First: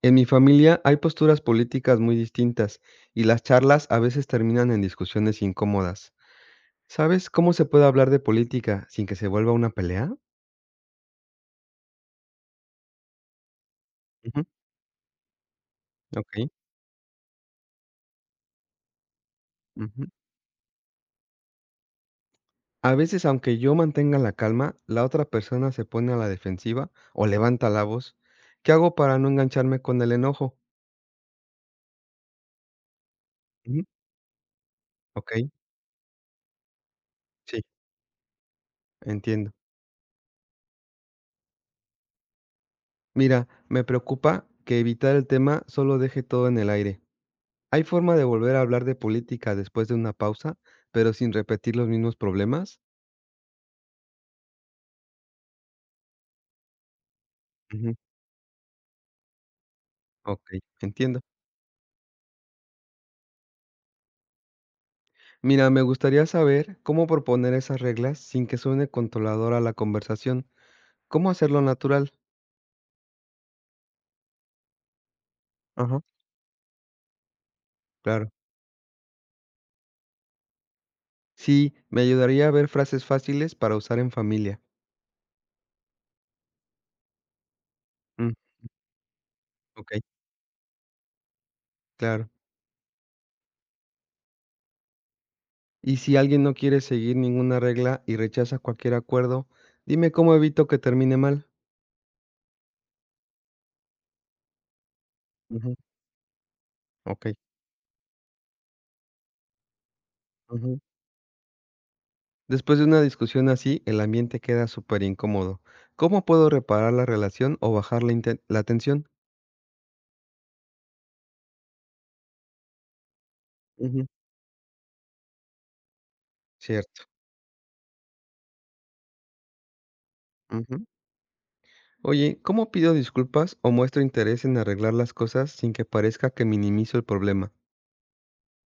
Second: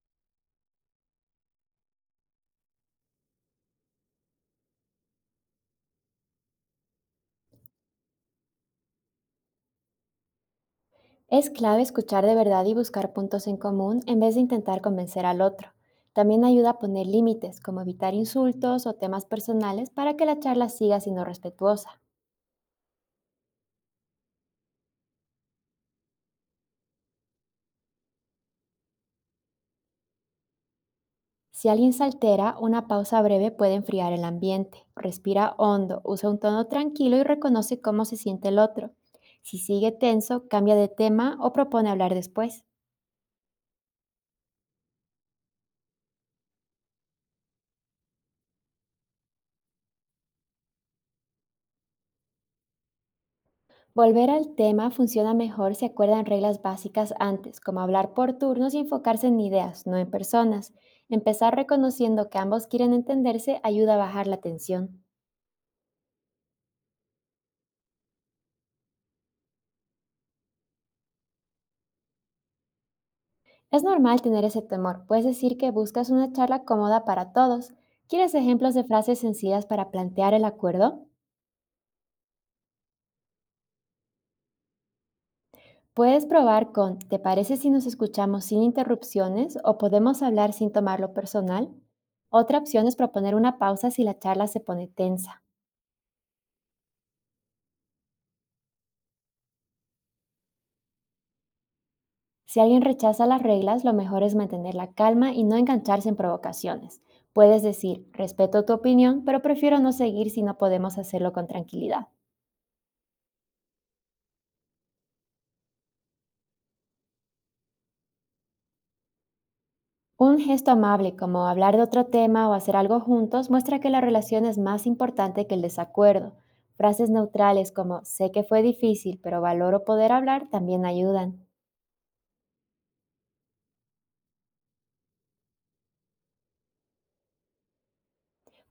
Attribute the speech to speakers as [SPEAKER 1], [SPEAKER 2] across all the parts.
[SPEAKER 1] En mi familia hay posturas políticas muy distintas y las charlas a veces terminan en discusiones incómodas. ¿Sabes cómo se puede hablar de política sin que se vuelva una pelea?
[SPEAKER 2] Es clave escuchar de verdad y buscar puntos en común en vez de
[SPEAKER 1] Ujú.
[SPEAKER 2] intentar convencer al otro. También
[SPEAKER 1] Ok.
[SPEAKER 2] ayuda a poner límites, como evitar insultos o temas personales
[SPEAKER 1] Ujú.
[SPEAKER 2] para que la charla siga siendo respetuosa.
[SPEAKER 1] A veces, aunque yo mantenga la calma, la otra persona se pone a la defensiva o levanta la voz. ¿Qué hago para no engancharme con el enojo?
[SPEAKER 2] Si alguien se altera, una pausa breve puede
[SPEAKER 1] Ujú.
[SPEAKER 2] enfriar el ambiente.
[SPEAKER 1] Ok,
[SPEAKER 2] Respira hondo, usa un tono tranquilo y
[SPEAKER 1] sí,
[SPEAKER 2] reconoce cómo se siente el otro.
[SPEAKER 1] entiendo.
[SPEAKER 2] Si sigue tenso, cambia de tema o propone hablar después.
[SPEAKER 1] Mira, me preocupa que evitar el tema solo deje todo en el aire. ¿Hay forma de volver a hablar de política después de una pausa, pero sin repetir los mismos problemas?
[SPEAKER 2] Volver al tema funciona mejor si acuerdan reglas básicas antes, como
[SPEAKER 1] Ujú,
[SPEAKER 2] hablar por turnos y enfocarse en ideas, no en
[SPEAKER 1] okey,
[SPEAKER 2] personas.
[SPEAKER 1] entiendo.
[SPEAKER 2] Empezar reconociendo que ambos quieren entenderse ayuda a bajar la tensión.
[SPEAKER 1] Mira, me gustaría saber cómo proponer esas reglas sin que suene controladora la conversación. ¿Cómo hacerlo natural?
[SPEAKER 2] Es normal tener ese temor, puedes decir que
[SPEAKER 1] Ajá,
[SPEAKER 2] buscas una charla cómoda para todos.
[SPEAKER 1] claro.
[SPEAKER 2] ¿Quieres ejemplos de frases sencillas para plantear el acuerdo?
[SPEAKER 1] Sí, me ayudaría a ver frases fáciles para usar en familia.
[SPEAKER 2] Puedes probar con ¿te parece si nos
[SPEAKER 1] Mm,
[SPEAKER 2] escuchamos sin interrupciones o
[SPEAKER 1] okey,
[SPEAKER 2] podemos hablar sin tomarlo personal?
[SPEAKER 1] claro.
[SPEAKER 2] Otra opción es proponer una pausa si la charla se pone tensa.
[SPEAKER 1] Y si alguien no quiere seguir ninguna regla y rechaza cualquier acuerdo, dime cómo evito que termine mal.
[SPEAKER 2] Si alguien rechaza las reglas, lo mejor es mantener la calma y no
[SPEAKER 1] Ujú,
[SPEAKER 2] engancharse en provocaciones.
[SPEAKER 1] okey.
[SPEAKER 2] Puedes decir, respeto tu opinión, pero prefiero no seguir si no
[SPEAKER 1] Ujú.
[SPEAKER 2] podemos hacerlo con tranquilidad.
[SPEAKER 1] Después de una discusión así, el ambiente queda súper incómodo. ¿Cómo puedo reparar la relación o bajar la, la tensión?
[SPEAKER 2] Un gesto amable como hablar de otro tema o hacer algo juntos muestra que la
[SPEAKER 1] Ujú.
[SPEAKER 2] relación es más importante que el desacuerdo.
[SPEAKER 1] Cierto.
[SPEAKER 2] Frases neutrales como sé que fue difícil, pero valoro poder hablar también
[SPEAKER 1] Ujú.
[SPEAKER 2] ayudan.
[SPEAKER 1] Oye, ¿cómo pido disculpas o muestro interés en arreglar las cosas sin que parezca que minimizo el problema?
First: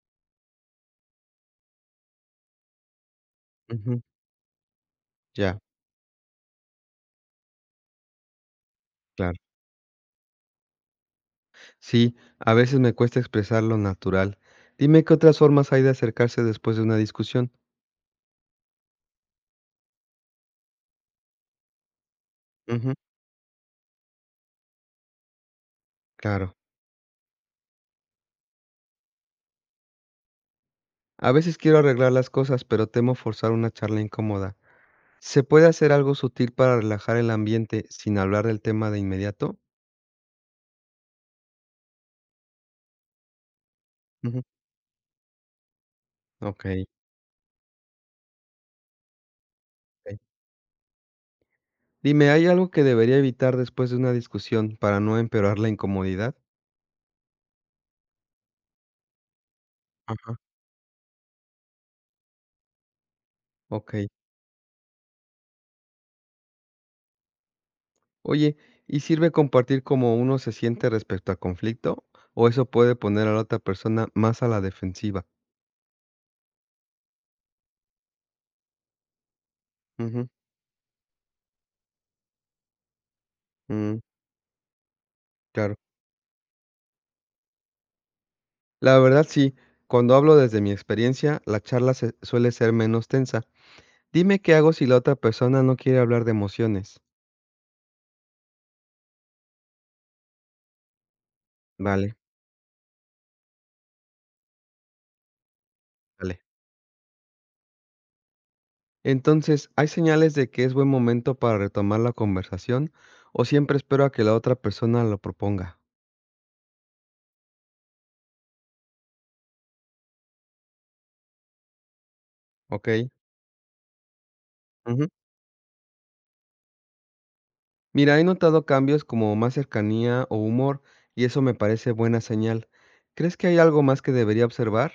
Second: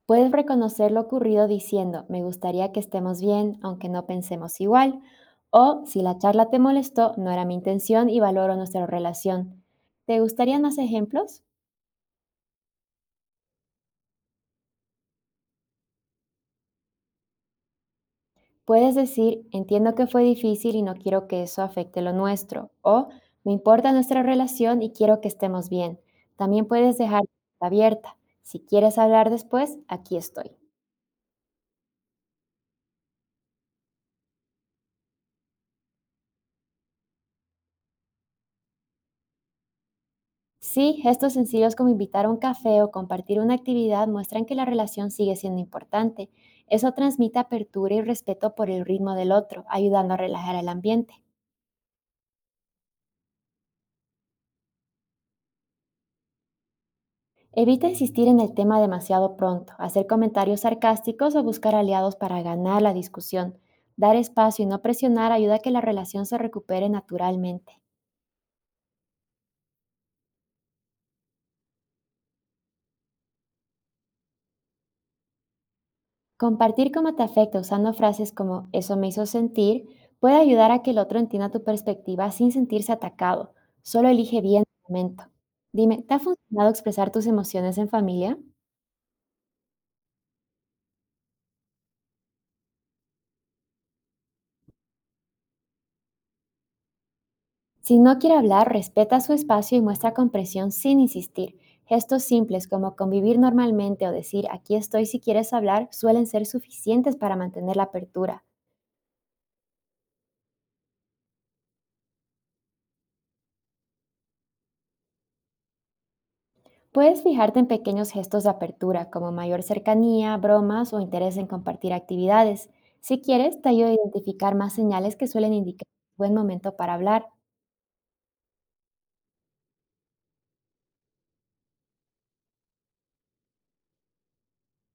[SPEAKER 2] Puedes reconocer lo ocurrido diciendo, me gustaría que estemos bien, aunque
[SPEAKER 1] Ujú.
[SPEAKER 2] no pensemos igual,
[SPEAKER 1] Ya,
[SPEAKER 2] o si la charla te molestó, no era mi intención y valoro nuestra
[SPEAKER 1] claro.
[SPEAKER 2] relación. ¿Te gustarían más ejemplos?
[SPEAKER 1] Sí, a veces me cuesta expresar lo natural. Dime qué otras formas hay de acercarse después de una discusión.
[SPEAKER 2] Puedes decir, entiendo que fue difícil y no quiero que eso afecte lo nuestro,
[SPEAKER 1] Ujú.
[SPEAKER 2] o me importa nuestra relación y quiero que estemos bien.
[SPEAKER 1] Claro.
[SPEAKER 2] También puedes dejar abierta. Si quieres hablar después, aquí estoy.
[SPEAKER 1] A veces quiero arreglar las cosas, pero temo forzar una charla incómoda. ¿Se puede hacer algo sutil para relajar el ambiente sin hablar del tema de inmediato?
[SPEAKER 2] Sí, gestos sencillos como invitar a un café o compartir una actividad
[SPEAKER 1] Ujú.
[SPEAKER 2] muestran que la relación sigue siendo importante.
[SPEAKER 1] Okey,
[SPEAKER 2] Eso transmite apertura y respeto por el ritmo del otro, ayudando a
[SPEAKER 1] okey.
[SPEAKER 2] relajar el ambiente.
[SPEAKER 1] Dime, ¿hay algo que debería evitar después de una discusión para no empeorar la incomodidad?
[SPEAKER 2] Evita insistir en el tema demasiado pronto, hacer
[SPEAKER 1] Ajá.
[SPEAKER 2] comentarios sarcásticos o buscar aliados para ganar la discusión.
[SPEAKER 1] Okey.
[SPEAKER 2] Dar espacio y no presionar ayuda a que la relación se recupere naturalmente.
[SPEAKER 1] Oye, ¿y sirve compartir cómo uno se siente respecto al conflicto, o eso puede poner a la otra persona más a la defensiva?
[SPEAKER 2] Compartir cómo te afecta usando frases como eso me hizo sentir
[SPEAKER 1] Ujú,
[SPEAKER 2] puede ayudar a que el otro entienda tu perspectiva sin sentirse atacado.
[SPEAKER 1] mm,
[SPEAKER 2] Solo elige bien el momento.
[SPEAKER 1] claro.
[SPEAKER 2] Dime, ¿te ha funcionado expresar tus emociones en familia?
[SPEAKER 1] La verdad sí, cuando hablo desde mi experiencia, la charla se suele ser menos tensa. Dime qué hago si la otra persona no quiere hablar de emociones.
[SPEAKER 2] Si no quiere hablar, respeta su espacio y muestra comprensión sin insistir.
[SPEAKER 1] Vale,
[SPEAKER 2] Gestos simples como convivir normalmente o decir aquí estoy si quieres hablar suelen
[SPEAKER 1] vale.
[SPEAKER 2] ser suficientes para mantener la apertura.
[SPEAKER 1] Entonces, ¿hay señales de que es buen momento para retomar la conversación o siempre espero a que la otra persona lo proponga?
[SPEAKER 2] Puedes fijarte en pequeños gestos de apertura, como mayor cercanía, bromas o interés en compartir actividades.
[SPEAKER 1] Ok.
[SPEAKER 2] Si quieres, te ayuda a identificar más
[SPEAKER 1] Ujú.
[SPEAKER 2] señales que suelen indicar buen momento para hablar.
[SPEAKER 1] Mira, he notado cambios como más cercanía o humor y eso me parece buena señal. ¿Crees que hay algo más que debería observar?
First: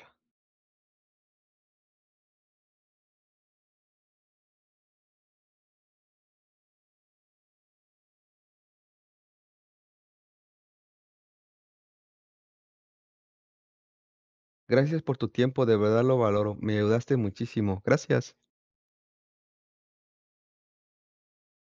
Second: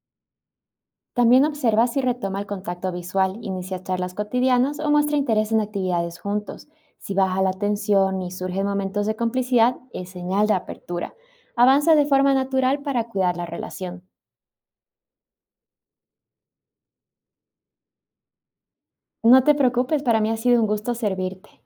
[SPEAKER 2] También observa si retoma el contacto visual, inicia charlas cotidianas o muestra interés en actividades juntos. Si baja la tensión y surgen momentos de complicidad, es señal de apertura. Avanza de forma natural para cuidar la relación.
[SPEAKER 1] Gracias por tu tiempo, de verdad lo valoro. Me ayudaste muchísimo. Gracias.
[SPEAKER 2] No te preocupes, para mí ha sido un gusto servirte.